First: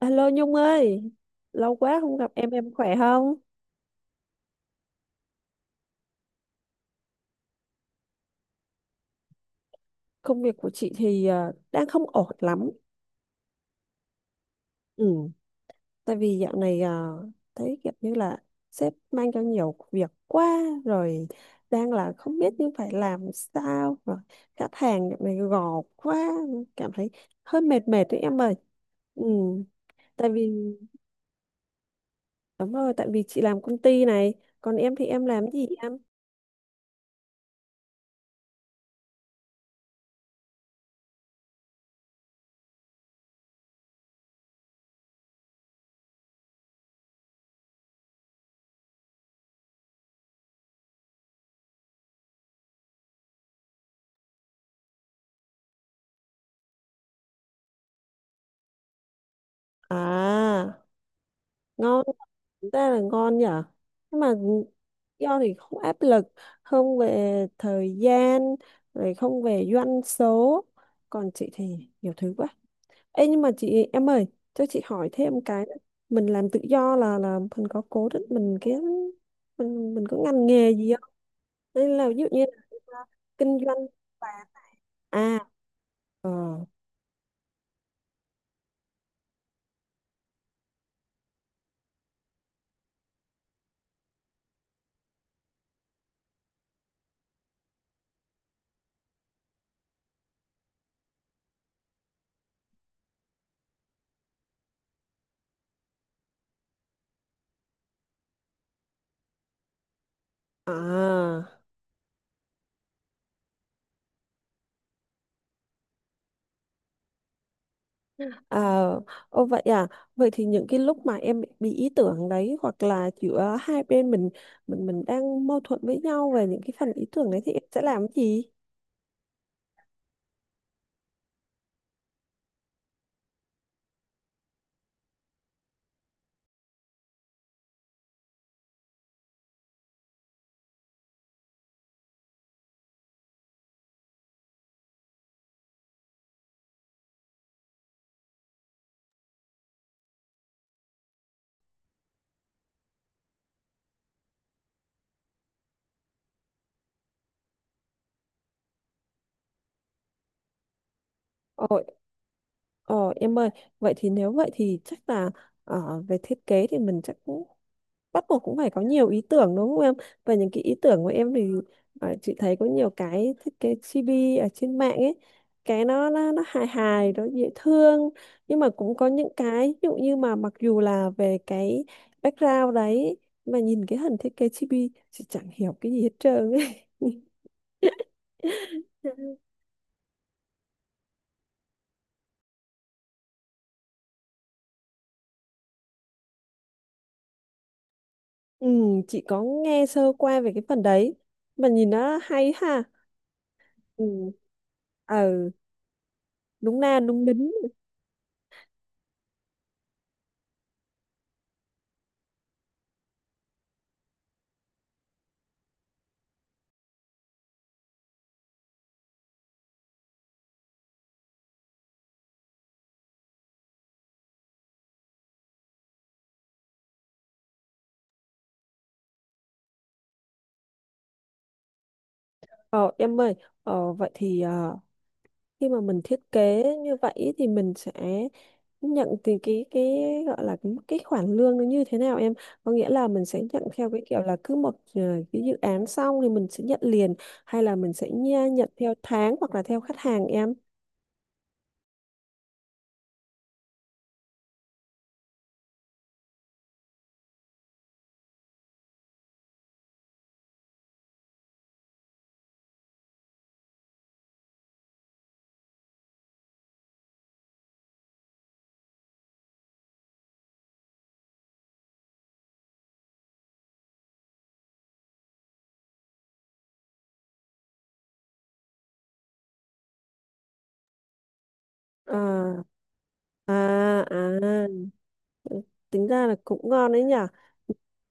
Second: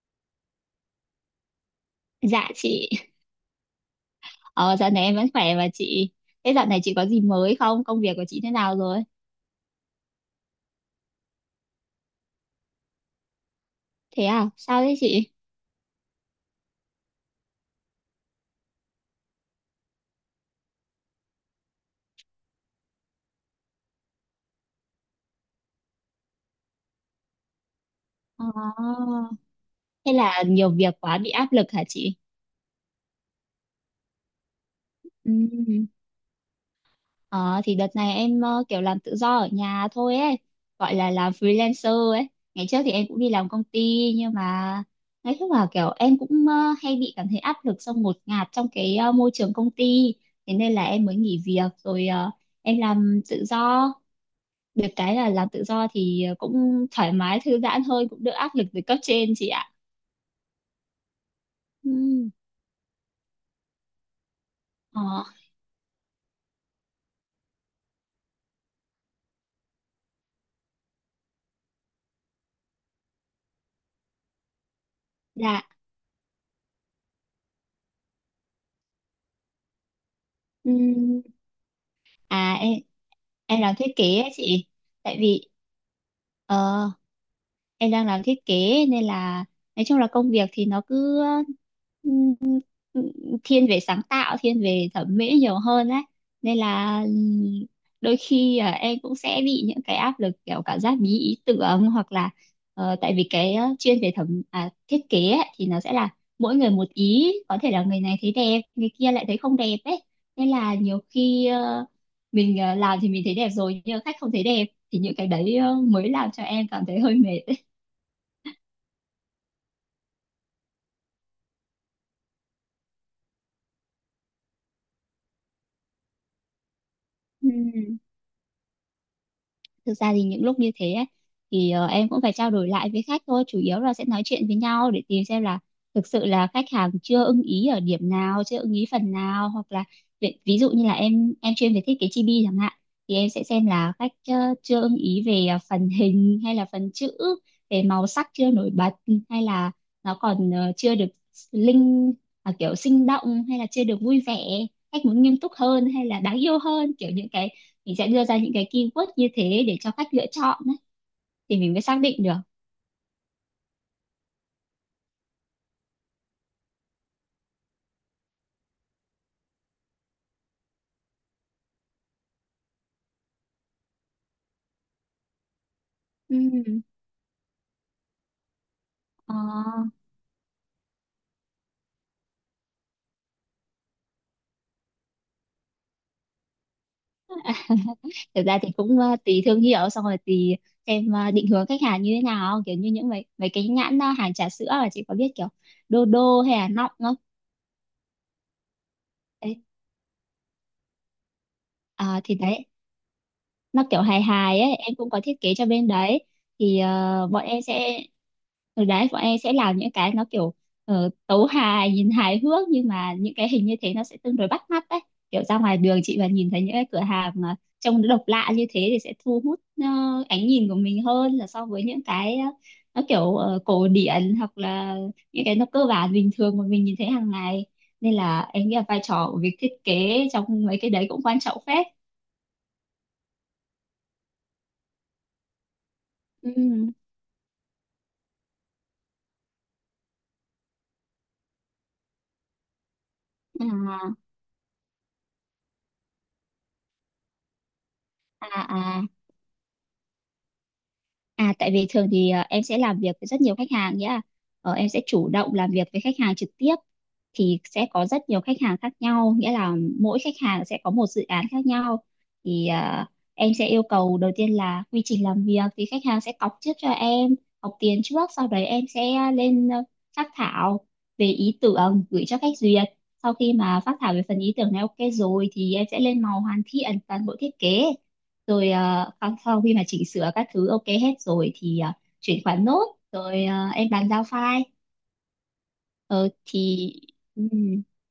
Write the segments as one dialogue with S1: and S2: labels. S1: Alo Nhung ơi, lâu quá không gặp
S2: Dạ
S1: em
S2: chị,
S1: khỏe không?
S2: ờ, dạo này em vẫn khỏe mà chị. Thế dạo này chị có gì mới không? Công việc của chị thế nào rồi?
S1: Công việc của chị thì đang không ổn lắm.
S2: Thế à, sao thế
S1: Ừ,
S2: chị?
S1: tại vì dạo này à, thấy kiểu như là sếp mang cho nhiều việc quá rồi, đang là không biết như phải làm sao rồi, khách hàng dạo này gò quá, cảm thấy hơi mệt mệt đấy em
S2: Ờ,
S1: ơi. Ừ,
S2: Thế
S1: tại
S2: là
S1: vì
S2: nhiều việc quá bị áp lực hả chị?
S1: đúng rồi, tại vì chị làm công ty này, còn em thì em
S2: Ừ.
S1: làm gì em?
S2: Ờ, thì đợt này em kiểu làm tự do ở nhà thôi ấy, gọi là làm freelancer ấy. Ngày trước thì em cũng đi làm công ty, nhưng mà nói chung là kiểu em cũng hay bị cảm thấy áp lực, xong ngột ngạt trong cái môi trường công ty. Thế nên là em mới nghỉ việc, rồi em làm tự do. Được cái là làm tự do thì cũng thoải mái thư giãn hơn, cũng đỡ áp lực từ cấp trên, chị ạ.
S1: À, ngon,
S2: Ừm.
S1: chúng ta là ngon nhở, nhưng mà
S2: Ờ.
S1: do thì không áp lực, không về thời gian, rồi không về doanh số, còn chị thì nhiều thứ quá. Ê nhưng mà chị em ơi, cho chị hỏi thêm cái
S2: Dạ.
S1: nữa. Mình làm tự do là mình có cố định mình cái, mình có ngành nghề gì không,
S2: Ừm.
S1: nên là ví dụ như
S2: à em
S1: là, à, kinh
S2: em làm
S1: doanh
S2: thiết kế ấy
S1: vàng
S2: chị. Tại
S1: à,
S2: vì
S1: ờ,
S2: ờ em đang làm thiết kế, nên là nói chung là công việc thì nó cứ ừm, thiên về sáng tạo, thiên về thẩm mỹ nhiều hơn đấy. Nên là đôi khi em cũng sẽ bị những cái áp lực kiểu cảm giác bí ý tưởng, hoặc là tại vì cái chuyên về thiết kế ấy, thì nó sẽ là mỗi người một ý, có thể là người này thấy đẹp, người kia lại thấy không đẹp ấy. Nên là nhiều khi
S1: à.
S2: mình làm thì mình thấy đẹp rồi nhưng mà khách không thấy đẹp, thì những cái đấy mới làm cho em cảm thấy hơi mệt.
S1: À, ô vậy à, vậy thì những cái lúc mà em bị ý tưởng đấy hoặc là giữa hai bên mình, mình đang mâu thuẫn với nhau về những cái phần ý tưởng đấy
S2: Ừ.
S1: thì em sẽ làm cái gì?
S2: Thực ra thì những lúc như thế ấy, thì em cũng phải trao đổi lại với khách thôi, chủ yếu là sẽ nói chuyện với nhau để tìm xem là thực sự là khách hàng chưa ưng ý ở điểm nào, chưa ưng ý phần nào, hoặc là ví dụ như là em chuyên về thiết kế chibi chẳng hạn, thì em sẽ xem là khách chưa ưng ý về phần hình hay là phần chữ, về màu sắc chưa nổi bật, hay là nó còn chưa được linh kiểu sinh động, hay là chưa được vui vẻ, khách muốn nghiêm túc hơn hay là đáng yêu hơn, kiểu những cái mình sẽ đưa ra những cái keyword như thế để cho khách lựa chọn ấy, thì
S1: Ồ,
S2: mình mới xác định được.
S1: ồ em ơi, vậy thì nếu vậy thì chắc là về thiết kế thì mình chắc cũng bắt buộc cũng phải có nhiều ý tưởng đúng không em, và những cái ý tưởng của em thì à, chị thấy có nhiều cái thiết kế chibi ở trên mạng ấy, cái
S2: Ừ.
S1: nó hài hài, nó dễ thương, nhưng mà cũng có những
S2: Ờ.
S1: cái ví dụ như mà mặc dù là về cái background đấy mà nhìn cái hình thiết kế chibi chị chẳng hiểu cái gì hết trơn ấy.
S2: Thực ra thì cũng tùy thương hiệu, xong rồi tùy xem định hướng khách hàng như thế nào, kiểu như những mấy mấy cái nhãn hàng trà sữa. Là chị có biết kiểu đô đô hay là nọng không?
S1: Ừ, chị có
S2: Đấy.
S1: nghe sơ qua về cái phần đấy, mà nhìn nó
S2: À, thì
S1: hay
S2: đấy,
S1: ha.
S2: nó kiểu hài
S1: Ừ,
S2: hài ấy, em cũng có thiết
S1: ờ,
S2: kế cho bên đấy, thì
S1: đúng na đúng đính.
S2: bọn em sẽ làm những cái nó kiểu tấu hài, nhìn hài hước, nhưng mà những cái hình như thế nó sẽ tương đối bắt mắt đấy. Kiểu ra ngoài đường chị mà nhìn thấy những cái cửa hàng mà trông nó độc lạ như thế thì sẽ thu hút ánh nhìn của mình hơn là so với những cái nó kiểu cổ điển, hoặc là những cái nó cơ bản bình thường mà mình nhìn thấy hàng ngày. Nên là em nghĩ là vai trò của việc thiết kế trong mấy cái đấy cũng quan trọng phết.
S1: Ờ em ơi, vậy thì ờ, khi mà mình thiết
S2: Ừ.
S1: kế như vậy thì mình sẽ nhận từ cái gọi là cái khoản lương nó như thế nào em, có nghĩa là mình sẽ nhận theo cái
S2: À,
S1: kiểu là cứ một ờ, cái dự án xong thì mình sẽ nhận liền, hay là mình sẽ
S2: à,
S1: nhận theo
S2: à.
S1: tháng hoặc là theo khách hàng em.
S2: À, tại vì thường thì em sẽ làm việc với rất nhiều khách hàng nhá. Em sẽ chủ động làm việc với khách hàng trực tiếp, thì sẽ có rất nhiều khách hàng khác nhau, nghĩa là mỗi khách hàng sẽ có một dự án khác nhau. Thì em sẽ yêu cầu đầu tiên là quy trình làm việc thì khách hàng sẽ cọc trước cho em, cọc tiền trước, sau đấy em sẽ lên phác thảo về ý tưởng gửi cho khách duyệt. Sau khi mà phác thảo về phần ý tưởng này ok rồi thì em sẽ lên màu hoàn thiện toàn bộ thiết kế, rồi sau khi mà chỉnh sửa các thứ ok hết rồi thì chuyển
S1: À,
S2: khoản nốt, rồi em
S1: à,
S2: bàn giao file.
S1: à, tính ra
S2: Ờ.
S1: là cũng
S2: Thì
S1: ngon đấy nhỉ.
S2: ừ.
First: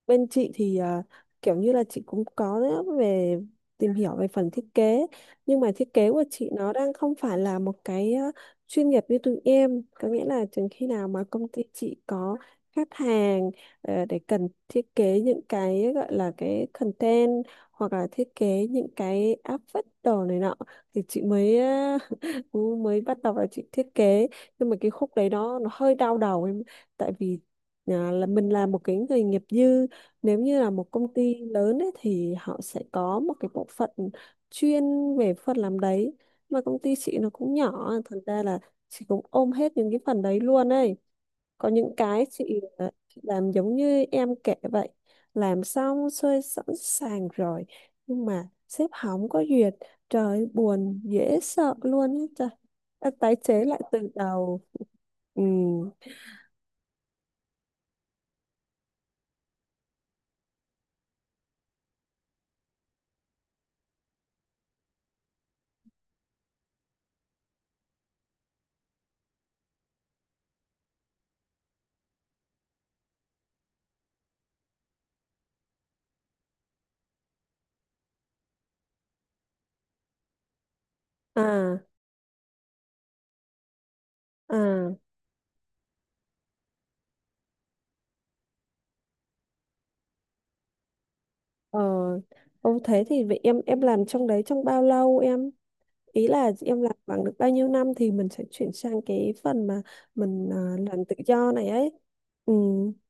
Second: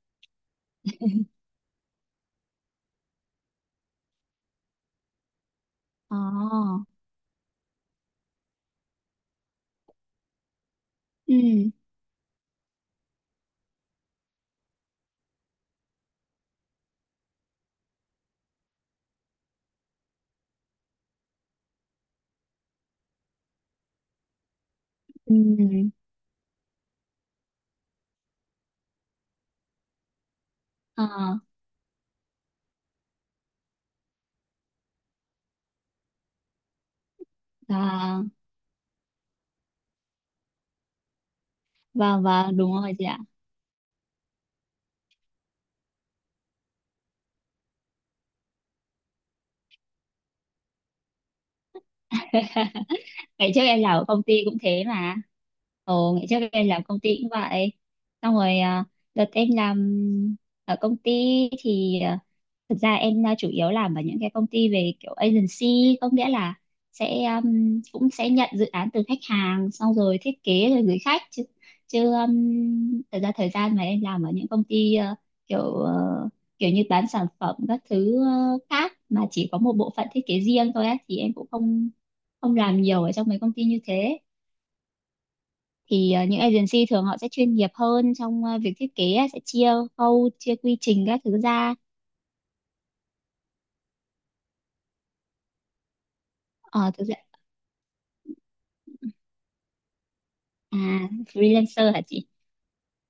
S1: Bên chị thì à, kiểu như là chị cũng có đấy, về tìm hiểu về phần thiết kế, nhưng mà thiết kế
S2: Ờ.
S1: của chị nó đang không phải là một cái à, chuyên nghiệp như tụi em, có nghĩa là chừng khi nào mà
S2: Ừ.
S1: công ty chị có khách hàng ờ, để cần thiết kế những cái gọi là cái content, hoặc là thiết kế những cái áp phích đồ này nọ, thì chị mới cú mới bắt đầu là chị thiết kế, nhưng mà cái khúc đấy nó
S2: Ừ.
S1: hơi đau đầu em, tại vì à, là mình là một cái người nghiệp dư, nếu như là một
S2: Ờ.
S1: công ty lớn ấy, thì họ sẽ có một cái bộ phận chuyên về phần làm đấy, mà công ty chị nó cũng nhỏ thành
S2: và
S1: ra là chị cũng ôm hết những cái phần đấy luôn ấy. Có những cái
S2: và
S1: chị
S2: Đúng rồi chị ạ.
S1: chị làm giống như em kể vậy, làm xong xuôi sẵn sàng rồi, nhưng mà sếp hỏng có duyệt, trời ơi, buồn dễ sợ luôn ấy trời. Đã tái
S2: Ngày trước
S1: chế lại
S2: em làm ở
S1: từ
S2: công ty cũng
S1: đầu.
S2: thế mà.
S1: Ừ.
S2: Ồ, ngày trước em làm công ty cũng vậy, xong rồi đợt em làm ở công ty thì thực ra em chủ yếu làm ở những cái công ty về kiểu agency, có nghĩa là sẽ cũng sẽ nhận dự án từ khách hàng xong rồi thiết kế rồi gửi khách chứ. Thực ra thời gian mà em làm ở những công ty kiểu kiểu như bán sản phẩm các thứ khác, mà chỉ có một bộ phận thiết kế riêng thôi á, thì em cũng
S1: À,
S2: không ông làm nhiều ở trong mấy công ty như thế.
S1: à,
S2: Thì những agency thường họ sẽ chuyên nghiệp hơn trong việc thiết kế á, sẽ chia khâu, chia quy trình các thứ ra.
S1: ờ, ông thế thì vậy em, làm trong đấy trong bao lâu em, ý là em
S2: Ờ,
S1: làm
S2: Thực ra
S1: bằng được bao nhiêu năm thì mình sẽ chuyển sang cái phần mà mình
S2: à
S1: làm tự do này ấy.
S2: freelancer hả chị?
S1: Ừ.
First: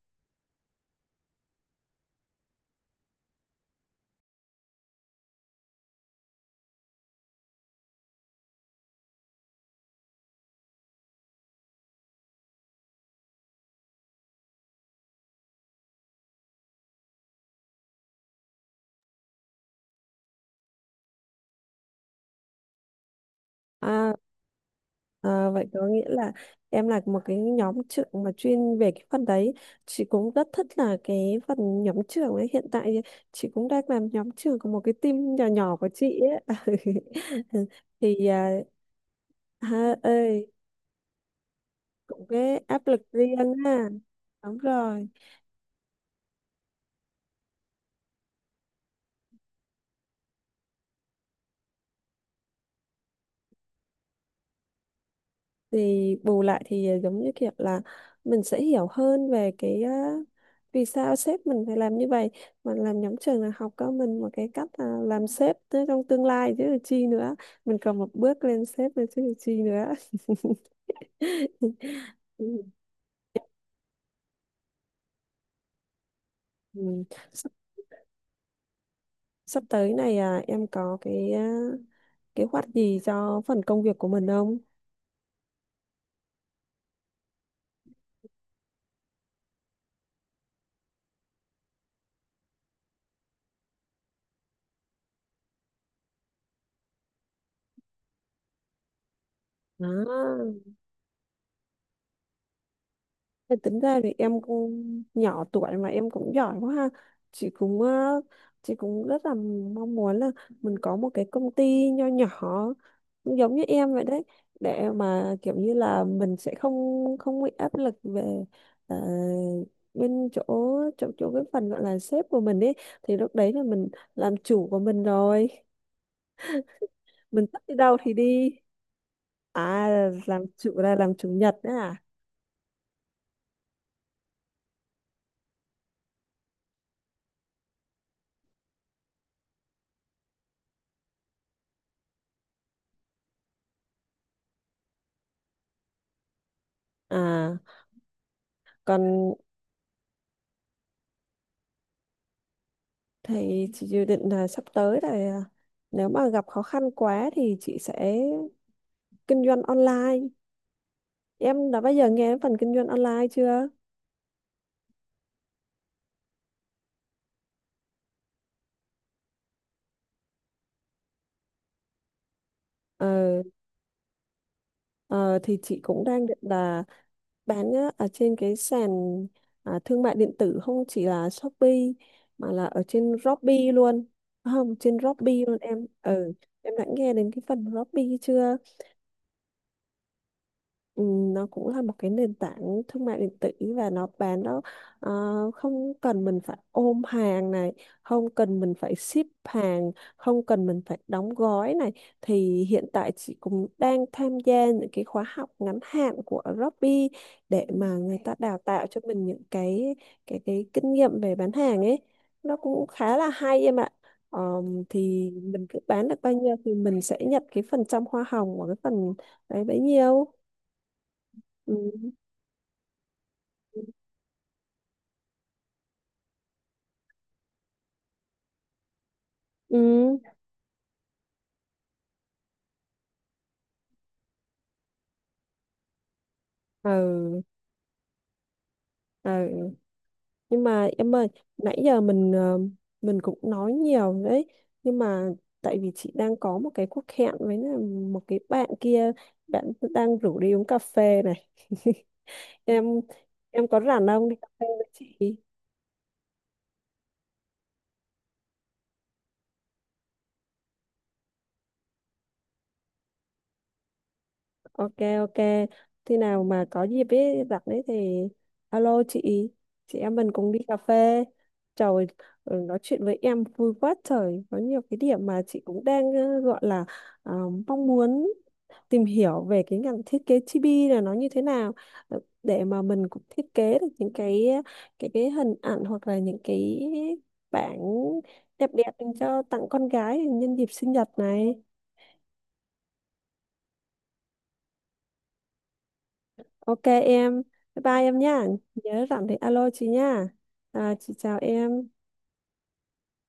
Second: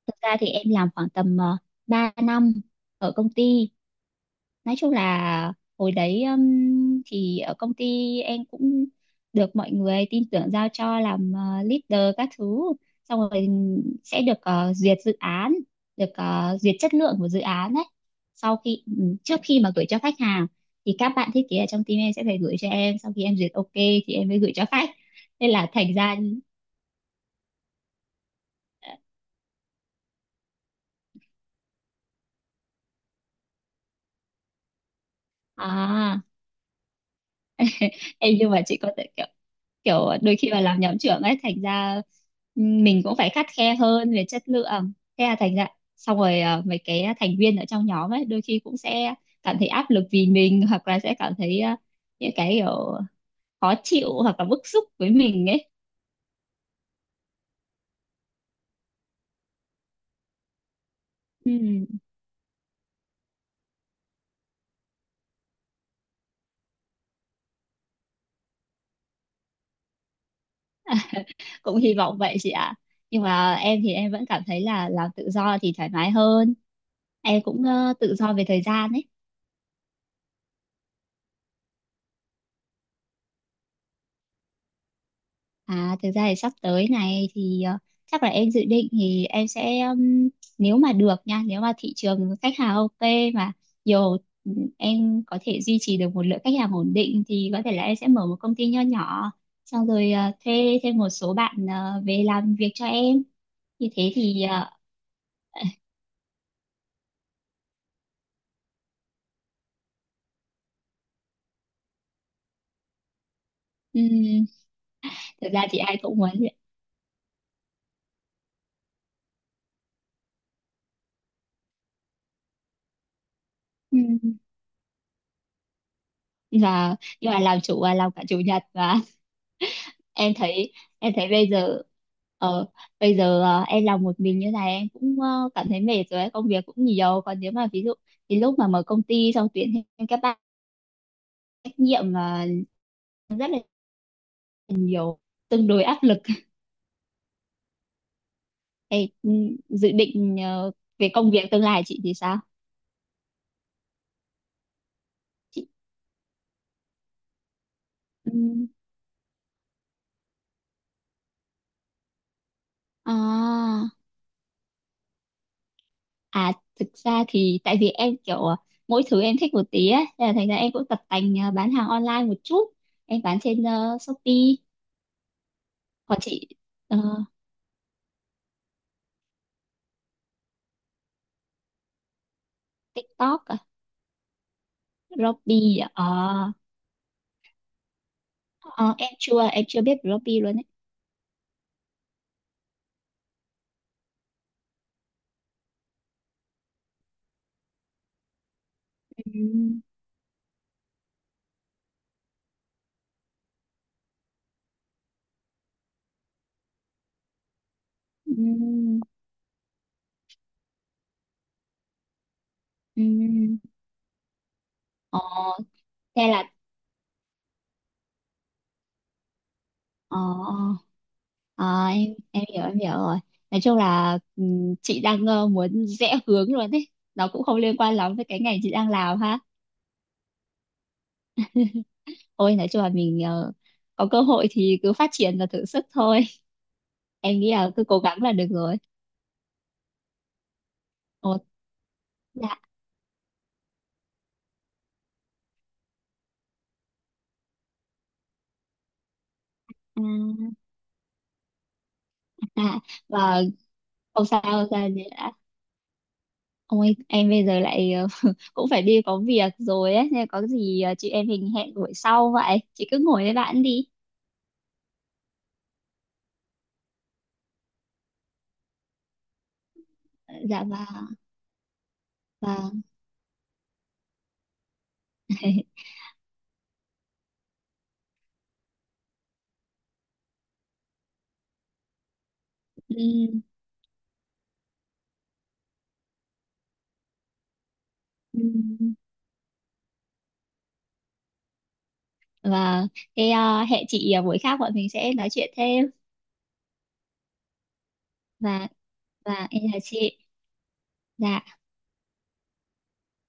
S2: Thực ra thì em làm khoảng tầm 3 năm ở công ty. Nói chung là hồi đấy thì ở công ty em cũng được mọi người tin tưởng giao cho làm leader các thứ, xong rồi sẽ được duyệt dự án, được duyệt chất lượng của dự án đấy, trước khi mà gửi cho khách hàng thì các bạn thiết kế ở trong team em sẽ phải gửi cho em, sau khi em duyệt ok thì
S1: À,
S2: em mới gửi cho khách,
S1: à,
S2: nên là
S1: vậy có
S2: thành
S1: nghĩa
S2: ra.
S1: là em là một cái nhóm trưởng mà chuyên về
S2: ờ,
S1: cái phần đấy. Chị cũng rất thích là cái phần nhóm trưởng ấy, hiện tại thì chị cũng đang làm nhóm trưởng của một cái team nhỏ nhỏ của chị
S2: à
S1: ấy. Thì
S2: Ê,
S1: à,
S2: nhưng mà chị có thể kiểu,
S1: ha
S2: đôi
S1: ơi,
S2: khi mà làm nhóm trưởng ấy thành ra.
S1: cũng cái
S2: Ừ,
S1: áp lực
S2: mình cũng phải
S1: riêng
S2: khắt khe
S1: ha.
S2: hơn về chất
S1: Đúng
S2: lượng. À,
S1: rồi,
S2: thế là thành ra, xong rồi mấy cái thành viên ở trong nhóm ấy đôi khi cũng sẽ cảm thấy áp lực vì mình, hoặc là sẽ cảm thấy những cái kiểu khó chịu hoặc là bức xúc với mình ấy.
S1: thì bù lại thì à, giống như kiểu là mình sẽ hiểu hơn về cái á, vì sao sếp
S2: Ừ,
S1: mình phải làm như vậy, mà làm nhóm trường là học cho mình một cái cách à, làm sếp tới trong tương lai chứ là chi nữa, mình còn một bước lên sếp nữa chứ là chi nữa.
S2: cũng hy vọng vậy chị
S1: Ừ.
S2: ạ. Nhưng mà em thì em vẫn cảm thấy là làm tự do thì thoải mái hơn.
S1: Ừ.
S2: Em
S1: sắp,
S2: cũng tự do về thời gian ấy.
S1: sắp tới này à, em có cái à, kế hoạch gì cho phần công việc của mình không?
S2: À, thực ra thì sắp tới này thì chắc là em dự định thì em sẽ, nếu mà được nha, nếu mà thị trường khách hàng ok mà nhiều, em có thể duy trì được một lượng khách hàng ổn định thì có thể là em sẽ mở một công ty nho nhỏ, xong rồi
S1: Đó,
S2: thuê thêm một số bạn về làm việc cho em.
S1: thì tính
S2: Như
S1: ra
S2: thế
S1: thì em
S2: thì
S1: cũng nhỏ tuổi mà em cũng giỏi quá ha. Chị cũng ờ, chị cũng rất là mong muốn là mình có một cái công ty nho nhỏ cũng giống như em vậy đấy,
S2: ừm,
S1: để mà
S2: thực
S1: kiểu
S2: ra
S1: như
S2: thì ai
S1: là
S2: cũng muốn
S1: mình
S2: vậy.
S1: sẽ không không bị áp lực về ờ, bên chỗ chỗ chỗ cái phần gọi là sếp của mình ấy, thì lúc đấy là mình làm chủ của mình rồi,
S2: và nhưng mà
S1: mình thích
S2: làm
S1: đi
S2: chủ là
S1: đâu
S2: làm
S1: thì
S2: cả chủ
S1: đi.
S2: nhật mà.
S1: À,
S2: em
S1: làm chủ
S2: thấy
S1: là
S2: em
S1: làm
S2: thấy
S1: chủ nhật đấy à?
S2: ờ, em làm một mình như này em cũng cảm thấy mệt rồi ấy, công việc cũng nhiều. Còn nếu mà ví dụ thì lúc mà mở công ty xong tuyển thêm các bạn, trách nhiệm là rất là nhiều, tương đối áp lực.
S1: À, còn
S2: em ừ, Dự định về công việc tương lai chị thì sao?
S1: thì chị dự định là sắp tới là à,
S2: Chị.
S1: nếu mà gặp khó khăn quá thì chị sẽ
S2: Ừm.
S1: kinh doanh online. Em đã bao giờ nghe đến phần kinh doanh online chưa?
S2: À, à, thực ra thì tại vì em kiểu mỗi thứ em thích một tí ấy, thế là thành ra em cũng tập tành bán hàng online một chút. Em bán
S1: Ờ,
S2: trên Shopee.
S1: ờ, thì chị cũng
S2: Còn
S1: đang định
S2: chị
S1: là
S2: ờ,
S1: bán á, ở trên cái sàn à, thương mại điện tử, không chỉ là Shopee mà là ở trên
S2: TikTok à?
S1: Robby luôn. Không, trên Robby luôn
S2: Robby
S1: em
S2: à?
S1: ừ,
S2: Ờ,
S1: em đã nghe đến cái phần Robby chưa?
S2: ờ, em chưa biết Robby luôn ấy.
S1: Ừ, nó cũng là một cái nền tảng thương mại điện tử, và nó bán nó ờ, không cần mình phải ôm hàng này, không cần mình phải ship
S2: Ừ,
S1: hàng, không cần mình phải đóng gói này, thì hiện tại chị cũng đang tham gia những cái khóa học ngắn hạn của Robby để mà người
S2: ừ,
S1: ta đào tạo cho mình những cái cái kinh nghiệm về bán hàng ấy, nó cũng khá là
S2: ừ.
S1: hay em ạ.
S2: Ờ,
S1: Thì mình cứ bán được
S2: Thế
S1: bao
S2: là
S1: nhiêu thì mình sẽ nhận cái phần trăm hoa hồng của cái phần đấy bấy
S2: ờ,
S1: nhiêu.
S2: ờ,
S1: Ừ,
S2: em hiểu rồi. Nói chung là chị đang muốn rẽ hướng luôn đấy. Nó cũng không liên quan lắm với cái ngành chị đang làm ha.
S1: ừ,
S2: Ôi, nói chung là mình có cơ hội thì cứ phát triển và thử sức thôi. Em
S1: ừ.
S2: nghĩ là cứ cố gắng là được rồi.
S1: Ừ. Nhưng mà em ơi,
S2: Ồ.
S1: nãy giờ mình
S2: Dạ.
S1: ờ, mình cũng nói nhiều đấy, nhưng mà tại vì chị đang có một cái cuộc hẹn với là một cái bạn kia, bạn
S2: À,
S1: đang rủ đi uống cà phê này.
S2: à, à.
S1: em
S2: và
S1: em có rảnh
S2: Không
S1: không, đi
S2: sao,
S1: cà phê
S2: không
S1: với chị?
S2: sao. Ôi, em bây giờ lại cũng phải đi có việc rồi ấy, nên có gì chị em mình hẹn buổi sau vậy. Chị cứ ngồi với bạn đi.
S1: Ok ok, khi nào mà có dịp ấy rảnh đấy thì alo chị em mình
S2: Ờ.
S1: cùng đi
S2: Dạ.
S1: cà phê. Trời ừ,
S2: Và
S1: nói chuyện với em vui quá trời, có nhiều cái điểm mà chị cũng đang ờ, gọi là ờ, mong muốn tìm hiểu về cái ngành thiết kế chibi là nó như thế nào, ờ, để mà mình cũng
S2: Ừ,
S1: thiết kế được những cái ờ, cái hình ảnh hoặc là những cái bảng
S2: ừ.
S1: đẹp đẹp dành cho tặng con gái nhân dịp sinh nhật này.
S2: và Thế hẹn chị buổi khác bọn mình sẽ nói chuyện thêm.
S1: Ok em, bye bye em nha.
S2: và
S1: Nhớ rảnh thì
S2: và em
S1: alo
S2: là
S1: chị
S2: chị.
S1: nha. À, chị chào
S2: Dạ.
S1: em.